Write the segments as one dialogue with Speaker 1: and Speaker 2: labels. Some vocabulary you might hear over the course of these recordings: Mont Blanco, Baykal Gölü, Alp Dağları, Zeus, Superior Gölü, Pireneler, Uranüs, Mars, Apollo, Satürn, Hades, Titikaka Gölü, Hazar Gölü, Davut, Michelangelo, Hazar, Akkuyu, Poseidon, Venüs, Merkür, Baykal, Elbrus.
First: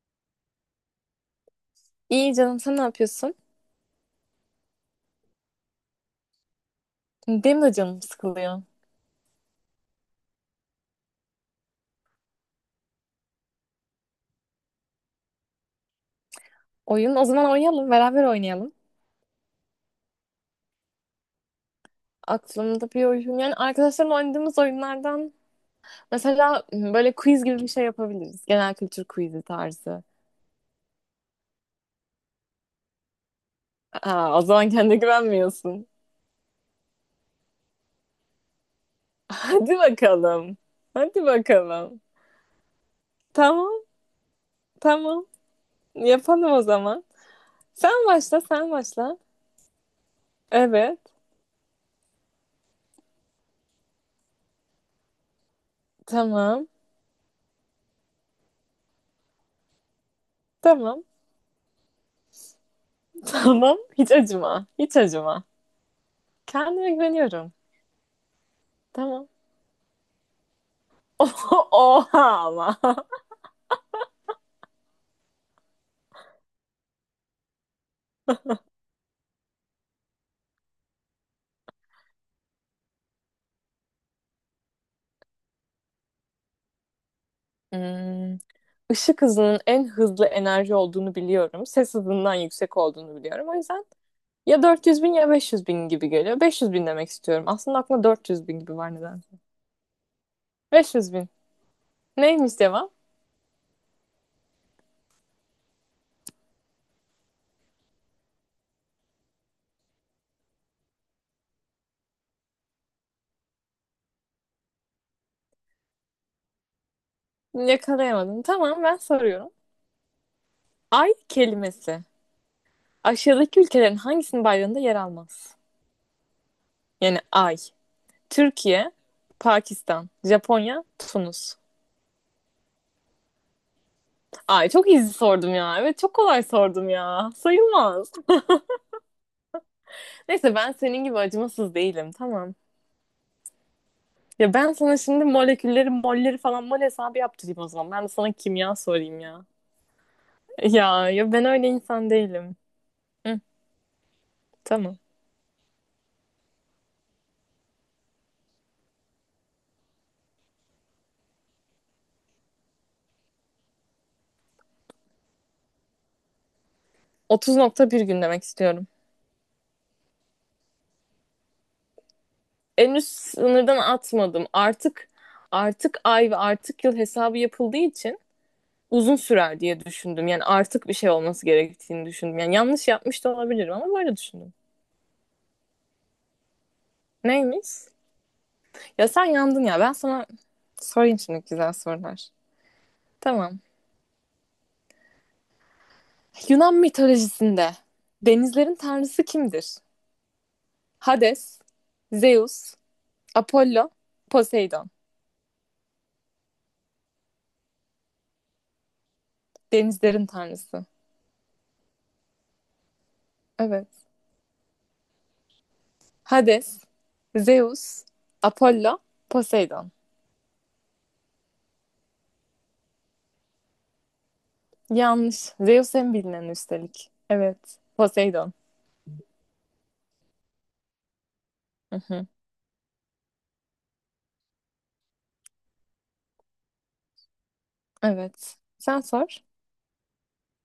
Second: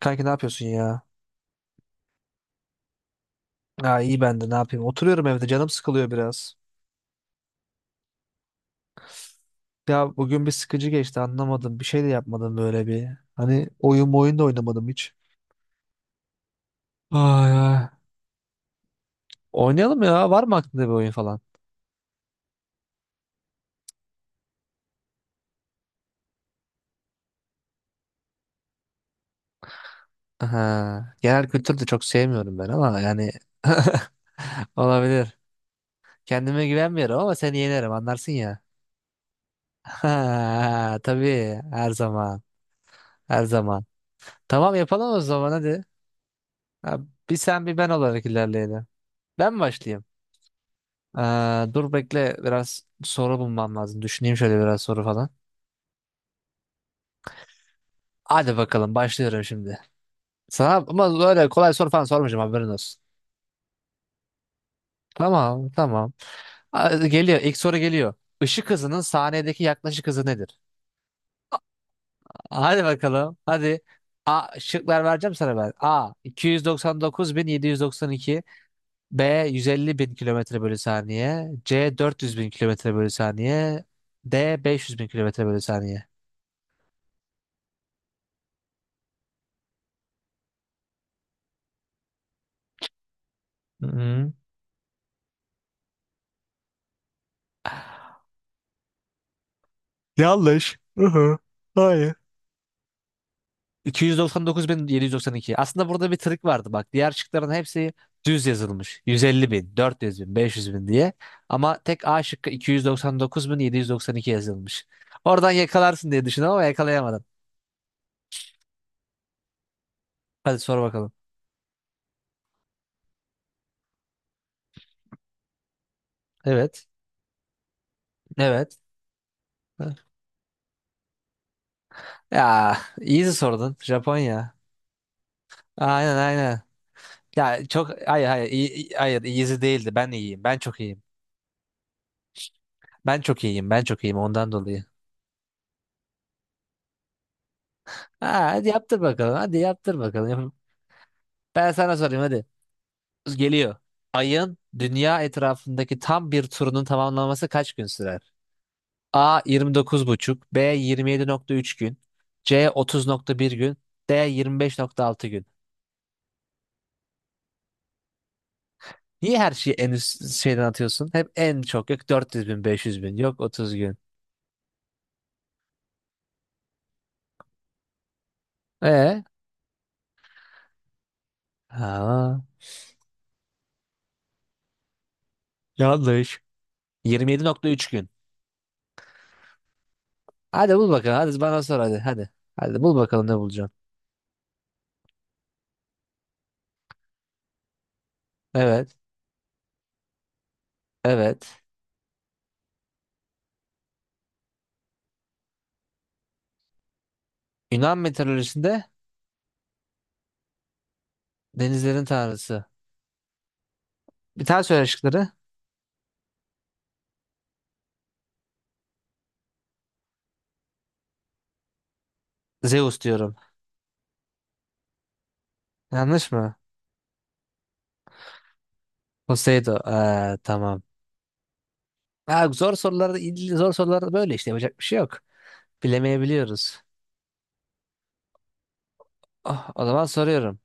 Speaker 1: Kanki ne yapıyorsun ya?
Speaker 2: İyi canım sen ne yapıyorsun?
Speaker 1: Ha iyi ben de ne yapayım? Oturuyorum evde canım sıkılıyor biraz.
Speaker 2: Benim de canım sıkılıyor.
Speaker 1: Ya bugün bir sıkıcı geçti anlamadım. Bir şey de yapmadım böyle bir. Hani oyun da oynamadım hiç.
Speaker 2: Oyun o
Speaker 1: Ay
Speaker 2: zaman
Speaker 1: ay.
Speaker 2: oynayalım beraber oynayalım.
Speaker 1: Oynayalım ya. Var mı aklında bir oyun falan?
Speaker 2: Aklımda bir oyun yani arkadaşlarla oynadığımız oyunlardan mesela böyle quiz gibi bir şey yapabiliriz. Genel kültür quizi tarzı.
Speaker 1: Aha. Genel kültür de çok sevmiyorum ben ama yani
Speaker 2: Aa, o zaman kendine
Speaker 1: olabilir.
Speaker 2: güvenmiyorsun.
Speaker 1: Kendime güvenmiyorum ama seni yenerim anlarsın ya.
Speaker 2: Hadi bakalım.
Speaker 1: Ha,
Speaker 2: Hadi
Speaker 1: tabii her
Speaker 2: bakalım.
Speaker 1: zaman. Her
Speaker 2: Tamam
Speaker 1: zaman. Tamam yapalım o
Speaker 2: tamam,
Speaker 1: zaman hadi.
Speaker 2: yapalım o
Speaker 1: Ha,
Speaker 2: zaman.
Speaker 1: bir sen bir ben
Speaker 2: Sen
Speaker 1: olarak
Speaker 2: başla, sen
Speaker 1: ilerleyelim.
Speaker 2: başla.
Speaker 1: Ben mi başlayayım?
Speaker 2: Evet,
Speaker 1: Dur bekle biraz soru bulmam lazım. Düşüneyim şöyle biraz soru falan.
Speaker 2: tamam
Speaker 1: Hadi bakalım başlıyorum şimdi. Sana
Speaker 2: tamam,
Speaker 1: ama öyle kolay soru falan sormayacağım haberin olsun.
Speaker 2: tamam, hiç acıma hiç acıma.
Speaker 1: Tamam tamam.
Speaker 2: Kendime
Speaker 1: Hadi geliyor
Speaker 2: güveniyorum.
Speaker 1: ilk soru geliyor. Işık hızının
Speaker 2: Tamam.
Speaker 1: saniyedeki yaklaşık hızı nedir?
Speaker 2: Oha
Speaker 1: Hadi
Speaker 2: ama.
Speaker 1: bakalım hadi. A, şıklar vereceğim sana ben. A 299.792, B 150.000 kilometre bölü saniye, C 400.000 kilometre bölü saniye, D 500.000 kilometre bölü saniye.
Speaker 2: Hmm. Işık hızının en hızlı enerji olduğunu biliyorum. Ses hızından yüksek olduğunu biliyorum. O yüzden
Speaker 1: Hı hı.
Speaker 2: ya 400 bin ya 500 bin gibi geliyor. 500 bin demek istiyorum. Aslında aklımda 400 bin gibi var nedense.
Speaker 1: Yanlış. Hı
Speaker 2: 500 bin.
Speaker 1: hı. Hayır.
Speaker 2: Neymiş cevap?
Speaker 1: 299.792. Aslında burada bir trik vardı bak. Diğer şıkların hepsi düz yazılmış. 150 bin, 400 bin, 500 bin diye. Ama tek A şıkkı 299.792 yazılmış. Oradan yakalarsın diye düşündüm ama yakalayamadın.
Speaker 2: Yakalayamadım. Tamam, ben soruyorum.
Speaker 1: Hadi sor bakalım.
Speaker 2: Ay kelimesi. Aşağıdaki ülkelerin hangisinin bayrağında yer almaz?
Speaker 1: Evet.
Speaker 2: Yani ay.
Speaker 1: Evet.
Speaker 2: Türkiye, Pakistan, Japonya, Tunus.
Speaker 1: Ya easy sordun. Japonya.
Speaker 2: Ay, çok easy sordum ya. Evet, çok
Speaker 1: Aynen
Speaker 2: kolay
Speaker 1: aynen.
Speaker 2: sordum ya.
Speaker 1: Ya çok
Speaker 2: Sayılmaz.
Speaker 1: hayır hayır hayır easy değildi. Ben iyiyim.
Speaker 2: Neyse,
Speaker 1: Ben
Speaker 2: ben
Speaker 1: çok iyiyim.
Speaker 2: senin gibi acımasız değilim, tamam.
Speaker 1: Ben çok iyiyim. Ben çok iyiyim ondan
Speaker 2: Ya ben
Speaker 1: dolayı.
Speaker 2: sana şimdi molekülleri, molleri falan mol hesabı yaptırayım o zaman. Ben de
Speaker 1: Ha,
Speaker 2: sana
Speaker 1: hadi
Speaker 2: kimya
Speaker 1: yaptır
Speaker 2: sorayım
Speaker 1: bakalım.
Speaker 2: ya. Ya ya, ben öyle
Speaker 1: Ben sana
Speaker 2: insan
Speaker 1: sorayım hadi.
Speaker 2: değilim. Hı,
Speaker 1: Geliyor. Ayın
Speaker 2: tamam.
Speaker 1: dünya etrafındaki tam bir turunun tamamlanması kaç gün sürer? A 29,5, B 27,3 gün, C 30,1 gün, D 25,6 gün.
Speaker 2: 30,1 gün demek istiyorum.
Speaker 1: Niye her şeyi en üst şeyden atıyorsun? Hep en çok yok 400 bin,
Speaker 2: En
Speaker 1: 500
Speaker 2: üst
Speaker 1: bin, yok 30
Speaker 2: sınırdan
Speaker 1: gün.
Speaker 2: atmadım. Artık ay ve artık yıl hesabı yapıldığı için uzun
Speaker 1: E?
Speaker 2: sürer diye düşündüm. Yani artık bir şey olması gerektiğini düşündüm.
Speaker 1: Ha,
Speaker 2: Yani yanlış yapmış da olabilirim ama böyle düşündüm.
Speaker 1: yanlış.
Speaker 2: Neymiş?
Speaker 1: 27,3 gün.
Speaker 2: Ya sen yandın ya. Ben sana
Speaker 1: Hadi bul bakalım.
Speaker 2: sorayım
Speaker 1: Hadi
Speaker 2: şimdi
Speaker 1: bana
Speaker 2: güzel
Speaker 1: sor hadi.
Speaker 2: sorular.
Speaker 1: Hadi. Hadi bul bakalım ne
Speaker 2: Tamam.
Speaker 1: bulacaksın.
Speaker 2: Yunan mitolojisinde denizlerin
Speaker 1: Evet.
Speaker 2: tanrısı kimdir?
Speaker 1: Evet.
Speaker 2: Hades, Zeus, Apollo, Poseidon.
Speaker 1: Yunan mitolojisinde
Speaker 2: Denizlerin tanrısı.
Speaker 1: denizlerin tanrısı.
Speaker 2: Evet.
Speaker 1: Bir tane söyle şıkları.
Speaker 2: Hades, Zeus, Apollo, Poseidon.
Speaker 1: Zeus diyorum.
Speaker 2: Yanlış. Zeus en
Speaker 1: Yanlış
Speaker 2: bilinen
Speaker 1: mı?
Speaker 2: üstelik. Evet. Poseidon.
Speaker 1: Poseidon. Tamam.
Speaker 2: Hı hı.
Speaker 1: Ha, zor sorularda böyle işte yapacak bir şey yok. Bilemeyebiliyoruz.
Speaker 2: Evet. Sen sor.
Speaker 1: Oh, o zaman soruyorum.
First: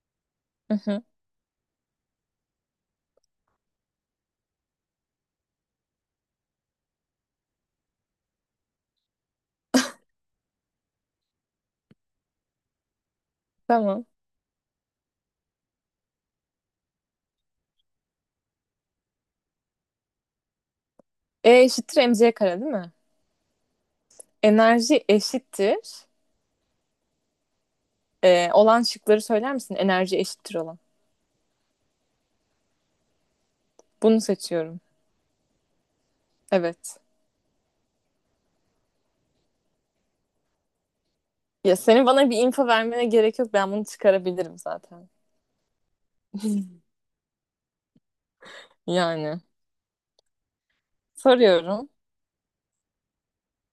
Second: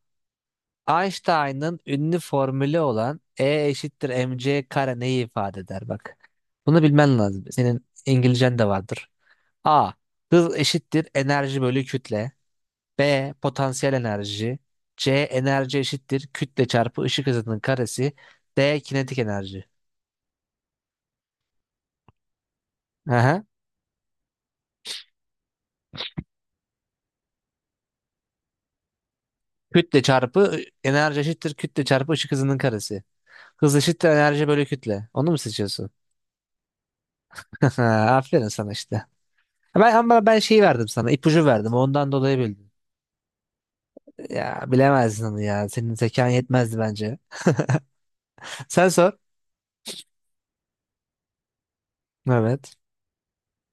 Speaker 2: Hı hı.
Speaker 1: Einstein'ın ünlü formülü olan E eşittir mc kare neyi ifade eder bak. Bunu bilmen lazım. Senin İngilizcen de vardır. A, hız eşittir enerji bölü kütle. B, potansiyel
Speaker 2: Tamam.
Speaker 1: enerji. C, enerji eşittir kütle çarpı ışık hızının karesi. D, kinetik enerji.
Speaker 2: E eşittir mc kare değil mi?
Speaker 1: Aha.
Speaker 2: Enerji eşittir. E, olan şıkları söyler misin?
Speaker 1: Kütle
Speaker 2: Enerji eşittir
Speaker 1: çarpı
Speaker 2: olan.
Speaker 1: Enerji eşittir kütle çarpı ışık hızının karesi. Hız eşittir
Speaker 2: Bunu
Speaker 1: enerji bölü
Speaker 2: seçiyorum.
Speaker 1: kütle. Onu mu seçiyorsun?
Speaker 2: Evet.
Speaker 1: Aferin sana işte. Ama ben şeyi verdim sana. İpucu verdim.
Speaker 2: Ya senin
Speaker 1: Ondan
Speaker 2: bana
Speaker 1: dolayı
Speaker 2: bir info
Speaker 1: bildin.
Speaker 2: vermene gerek yok. Ben bunu çıkarabilirim
Speaker 1: Ya
Speaker 2: zaten.
Speaker 1: bilemezdin onu ya. Senin zekan yetmezdi bence. Sen sor.
Speaker 2: Yani soruyorum.
Speaker 1: Evet.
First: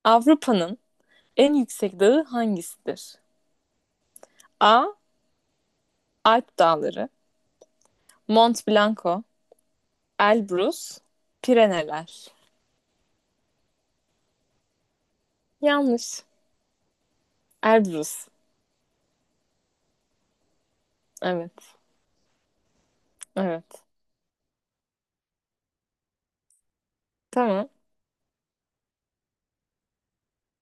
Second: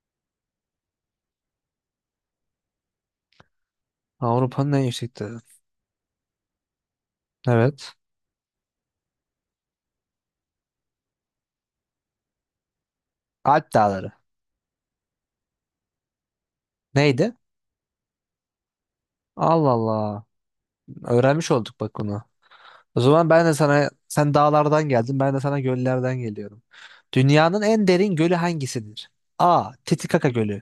Speaker 2: Avrupa'nın en yüksek dağı hangisidir?
Speaker 1: Avrupa'nın en
Speaker 2: A.
Speaker 1: yüksek dağı.
Speaker 2: Alp Dağları,
Speaker 1: Evet.
Speaker 2: Mont Blanco, Elbrus, Pireneler.
Speaker 1: Alp Dağları.
Speaker 2: Yanlış.
Speaker 1: Neydi?
Speaker 2: Elbrus.
Speaker 1: Allah Allah. Öğrenmiş
Speaker 2: Evet.
Speaker 1: olduk bak bunu. O zaman ben de
Speaker 2: Evet.
Speaker 1: sana, sen dağlardan geldin, ben de sana göllerden geliyorum. Dünyanın
Speaker 2: Tamam.
Speaker 1: en derin gölü hangisidir? A, Titikaka Gölü.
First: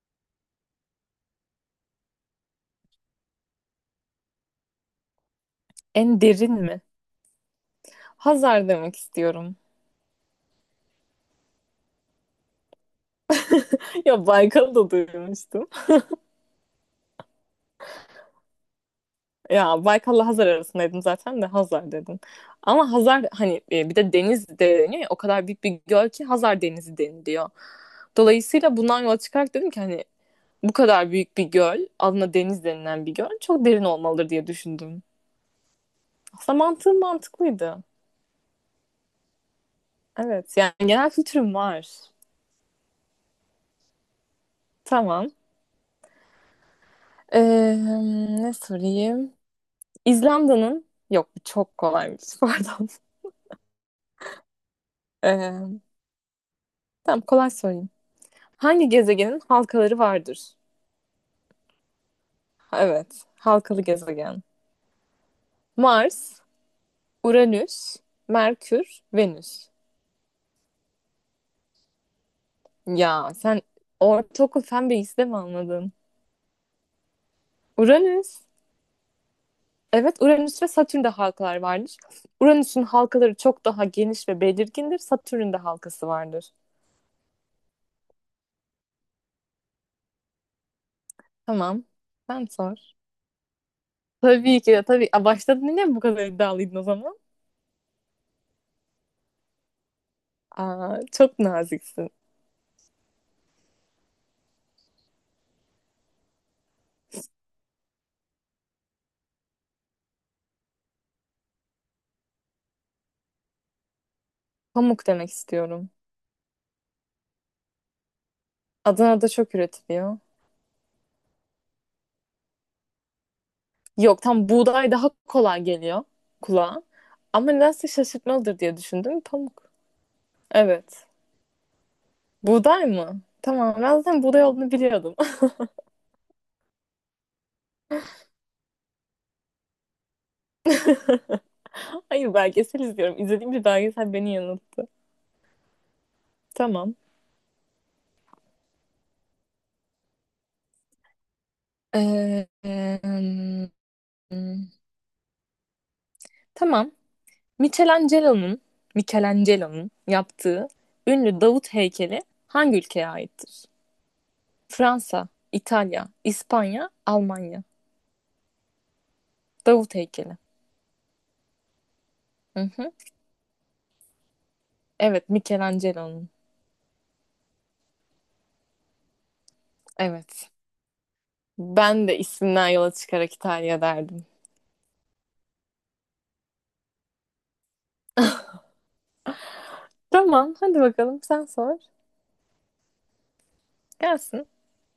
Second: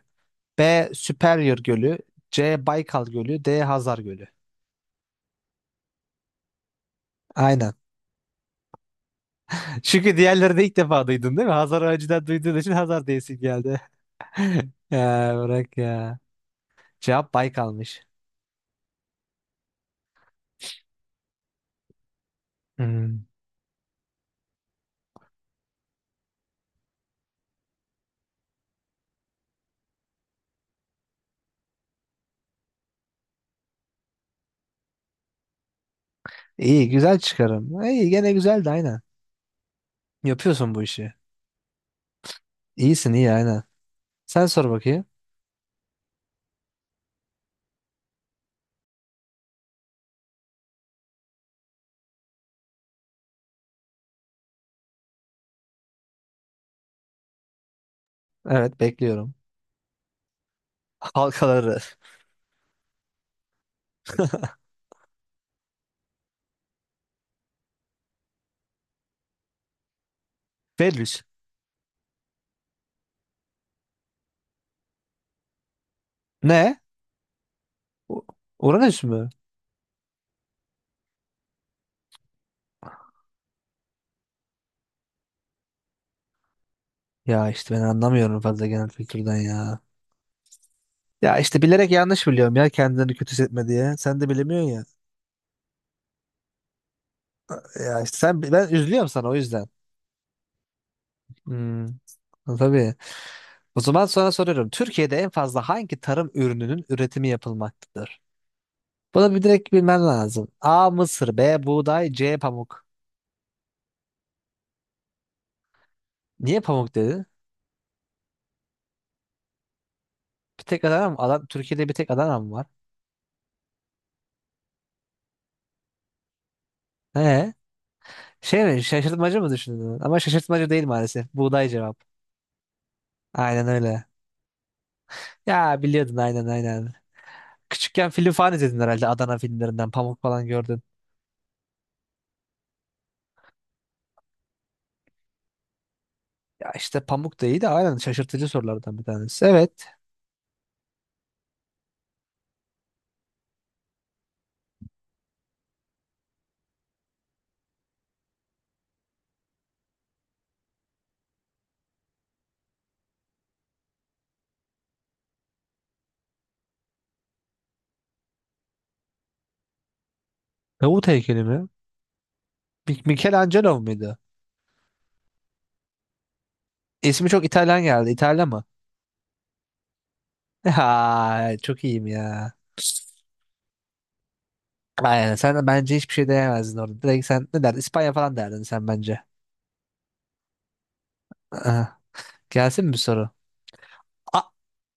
Speaker 1: B, Superior Gölü. C, Baykal Gölü. D, Hazar Gölü.
Speaker 2: En derin mi?
Speaker 1: Aynen.
Speaker 2: Hazar demek istiyorum.
Speaker 1: Çünkü diğerleri de ilk defa duydun değil mi? Hazar önceden duyduğun için Hazar diyesin geldi.
Speaker 2: Ya Baykal'ı da
Speaker 1: Ya
Speaker 2: duymuştum.
Speaker 1: bırak ya. Cevap Baykal'mış.
Speaker 2: Ya Baykal'la Hazar arasındaydım zaten de Hazar dedim. Ama
Speaker 1: Hmm.
Speaker 2: Hazar hani bir de deniz de deniyor ya, o kadar büyük bir göl ki Hazar Denizi deniliyor. Dolayısıyla bundan yola çıkarak dedim ki hani bu kadar büyük bir göl adına deniz denilen bir göl çok derin olmalıdır diye düşündüm. Aslında
Speaker 1: İyi,
Speaker 2: mantığım
Speaker 1: güzel çıkarım.
Speaker 2: mantıklıydı.
Speaker 1: İyi, gene güzeldi aynen.
Speaker 2: Evet, yani
Speaker 1: Yapıyorsun bu
Speaker 2: genel
Speaker 1: işi.
Speaker 2: kültürüm var.
Speaker 1: İyisin iyi aynen. Sen sor bakayım.
Speaker 2: Tamam. Ee, ne sorayım? İzlanda'nın yok, bu çok kolaymış, pardon. Ee, tamam, kolay sorayım.
Speaker 1: Evet
Speaker 2: Hangi
Speaker 1: bekliyorum.
Speaker 2: gezegenin halkaları vardır?
Speaker 1: Halkaları.
Speaker 2: Evet. Halkalı gezegen. Mars, Uranüs, Merkür, Venüs.
Speaker 1: Venüs.
Speaker 2: Ya sen ortaokul fen bilgisi de mi anladın?
Speaker 1: Ne? U-
Speaker 2: Uranüs.
Speaker 1: Uranüs mü?
Speaker 2: Evet, Uranüs ve Satürn'de halkalar vardır. Uranüs'ün halkaları çok daha geniş ve belirgindir. Satürn'ün de halkası vardır.
Speaker 1: Ya işte ben anlamıyorum fazla genel kültürden ya. Ya işte
Speaker 2: Tamam.
Speaker 1: bilerek yanlış
Speaker 2: Sen
Speaker 1: biliyorum ya
Speaker 2: sor.
Speaker 1: kendini kötü hissetme diye. Sen de
Speaker 2: Tabii
Speaker 1: bilemiyorsun
Speaker 2: ki de
Speaker 1: ya.
Speaker 2: tabii. Aa, başladın yine mi, bu kadar iddialıydın o zaman?
Speaker 1: Ya işte ben üzülüyorum sana o yüzden.
Speaker 2: Aa, çok
Speaker 1: Hmm.
Speaker 2: naziksin.
Speaker 1: Tabii. O zaman sonra soruyorum. Türkiye'de en fazla hangi tarım ürününün üretimi yapılmaktadır? Bunu bir direkt bilmen lazım. A, mısır. B, buğday. C, pamuk.
Speaker 2: Pamuk demek istiyorum.
Speaker 1: Niye pamuk dedi?
Speaker 2: Adana'da çok üretiliyor.
Speaker 1: Bir tek Adana mı? Adam, Türkiye'de bir tek Adana mı var?
Speaker 2: Yok, tam buğday daha kolay geliyor kulağa. Ama
Speaker 1: He?
Speaker 2: nedense şaşırtmalıdır
Speaker 1: Şey
Speaker 2: diye
Speaker 1: mi?
Speaker 2: düşündüm.
Speaker 1: Şaşırtmacı mı
Speaker 2: Pamuk.
Speaker 1: düşündün? Ama şaşırtmacı değil
Speaker 2: Evet.
Speaker 1: maalesef. Buğday cevap.
Speaker 2: Buğday mı?
Speaker 1: Aynen
Speaker 2: Tamam, ben
Speaker 1: öyle.
Speaker 2: zaten buğday olduğunu biliyordum.
Speaker 1: Ya biliyordun aynen aynen. Küçükken film falan izledin herhalde Adana filmlerinden. Pamuk falan gördün.
Speaker 2: Hayır, belgesel izliyorum. İzlediğim bir belgesel beni yanılttı.
Speaker 1: Ya
Speaker 2: Tamam.
Speaker 1: işte pamuk da iyi de aynen şaşırtıcı sorulardan bir tanesi. Evet.
Speaker 2: Ee, em, tamam. Michelangelo'nun Michelangelo'nun yaptığı ünlü Davut heykeli hangi ülkeye aittir? Fransa, İtalya, İspanya, Almanya. Davut heykeli.
Speaker 1: Davut heykeli mi?
Speaker 2: Hı hı.
Speaker 1: Michelangelo muydu?
Speaker 2: Evet, Michelangelo'nun.
Speaker 1: İsmi çok İtalyan geldi. İtalyan mı?
Speaker 2: Evet.
Speaker 1: Ha, çok iyiyim
Speaker 2: Ben de
Speaker 1: ya.
Speaker 2: isminden yola çıkarak İtalya derdim.
Speaker 1: Aynen sen de bence hiçbir şey diyemezdin orada. Direkt sen ne derdin? İspanya falan derdin sen bence.
Speaker 2: Tamam, hadi bakalım sen sor.
Speaker 1: Aa, gelsin mi bir soru? A,
Speaker 2: Gelsin.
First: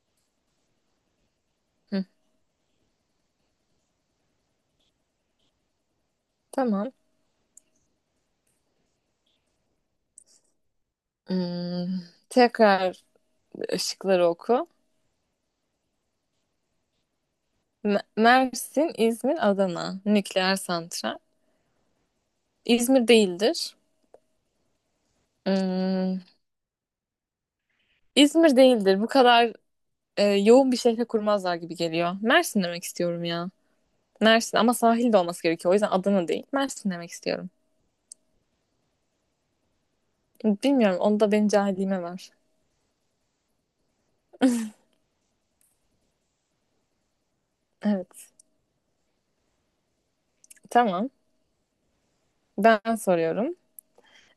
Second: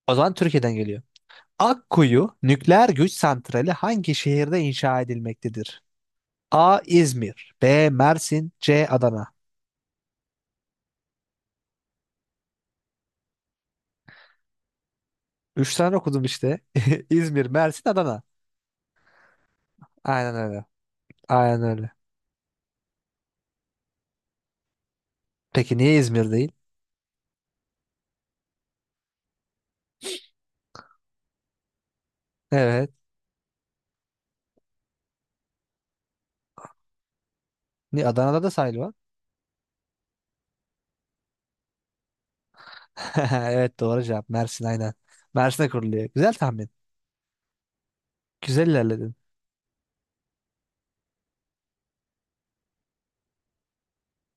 Speaker 1: o zaman Türkiye'den geliyor.
Speaker 2: Hı,
Speaker 1: Akkuyu nükleer güç santrali hangi şehirde inşa edilmektedir? A,
Speaker 2: tamam.
Speaker 1: İzmir. B, Mersin. C, Adana.
Speaker 2: Hmm, tekrar ışıkları oku.
Speaker 1: Üç tane okudum işte. İzmir, Mersin, Adana.
Speaker 2: Mersin, İzmir, Adana.
Speaker 1: Aynen
Speaker 2: Nükleer
Speaker 1: öyle.
Speaker 2: santral.
Speaker 1: Aynen öyle.
Speaker 2: İzmir değildir.
Speaker 1: Peki niye
Speaker 2: Hmm,
Speaker 1: İzmir değil?
Speaker 2: İzmir değildir. Bu kadar yoğun bir şehre kurmazlar gibi geliyor. Mersin demek
Speaker 1: Evet.
Speaker 2: istiyorum ya. Mersin ama sahil de olması gerekiyor. O yüzden Adana değil. Mersin demek istiyorum.
Speaker 1: Ni Adana'da da sahil var.
Speaker 2: Bilmiyorum. Onu da benim cahilliğime var.
Speaker 1: Evet doğru cevap. Mersin aynen. Mersin'e kuruluyor. Güzel tahmin.
Speaker 2: Evet.
Speaker 1: Güzel ilerledin.
Speaker 2: Tamam. Ben soruyorum.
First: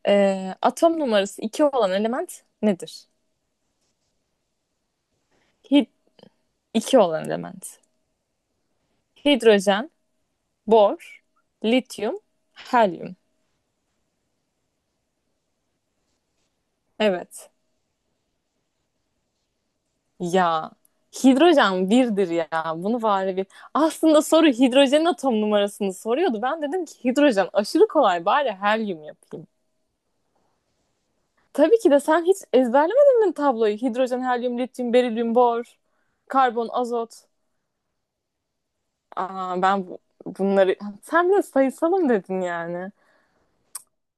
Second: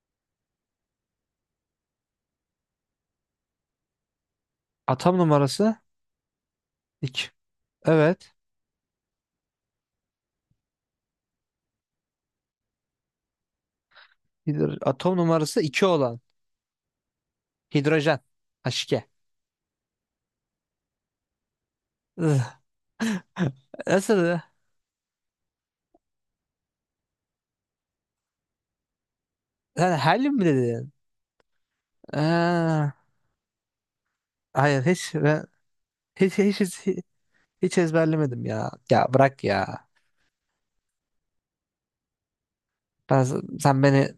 Speaker 2: Atom numarası 2 olan element nedir?
Speaker 1: Atom numarası
Speaker 2: Hi 2 olan
Speaker 1: 2.
Speaker 2: element.
Speaker 1: Evet.
Speaker 2: Hidrojen, bor, lityum, helyum.
Speaker 1: Atom numarası 2 olan.
Speaker 2: Evet.
Speaker 1: Hidrojen. H2.
Speaker 2: Ya hidrojen birdir ya. Bunu bari bir... Aslında
Speaker 1: Nasıl?
Speaker 2: soru hidrojenin atom numarasını soruyordu. Ben dedim ki hidrojen aşırı kolay, bari helyum yapayım.
Speaker 1: Sen helyum mi dedin?
Speaker 2: Tabii ki de, sen hiç
Speaker 1: Aa,
Speaker 2: ezberlemedin mi tabloyu? Hidrojen, helyum,
Speaker 1: hayır
Speaker 2: lityum,
Speaker 1: hiç,
Speaker 2: berilyum,
Speaker 1: ben,
Speaker 2: bor,
Speaker 1: hiç, hiç,
Speaker 2: karbon,
Speaker 1: hiç,
Speaker 2: azot.
Speaker 1: hiç ezberlemedim ya. Ya bırak
Speaker 2: Aa,
Speaker 1: ya.
Speaker 2: bunları... Sen bile sayısalım dedin yani.
Speaker 1: Ben, sen beni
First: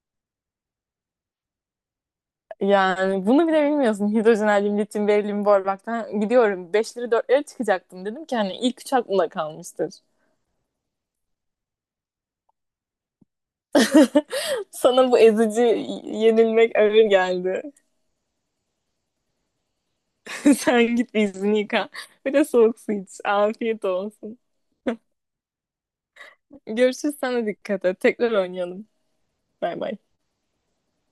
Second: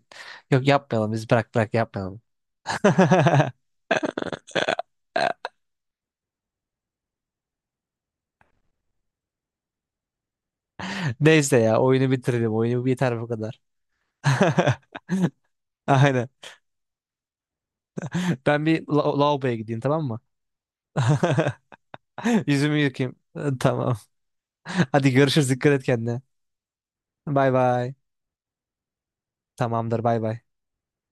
Speaker 1: yok yapmayalım biz bırak yapmayalım.
Speaker 2: Yani bunu bile bilmiyorsun. Hidrojen, helyum, lityum, berilyum, borbaktan gidiyorum. Beşleri dörtleri çıkacaktım. Dedim ki hani ilk üç aklımda kalmıştır.
Speaker 1: Neyse ya oyunu bitirelim. Oyunu biter bu kadar.
Speaker 2: Sana bu ezici
Speaker 1: Aynen.
Speaker 2: yenilmek ağır geldi.
Speaker 1: Ben bir lavaboya gideyim tamam mı?
Speaker 2: Sen git bir yüzünü yıka. Bir de
Speaker 1: Yüzümü
Speaker 2: soğuk su iç.
Speaker 1: yıkayayım.
Speaker 2: Afiyet
Speaker 1: Tamam.
Speaker 2: olsun.
Speaker 1: Hadi görüşürüz. Dikkat et kendine.
Speaker 2: Görüşürüz, sana
Speaker 1: Bay
Speaker 2: dikkat
Speaker 1: bay.
Speaker 2: et. Tekrar oynayalım. Bay bay.
Speaker 1: Tamamdır bay bay.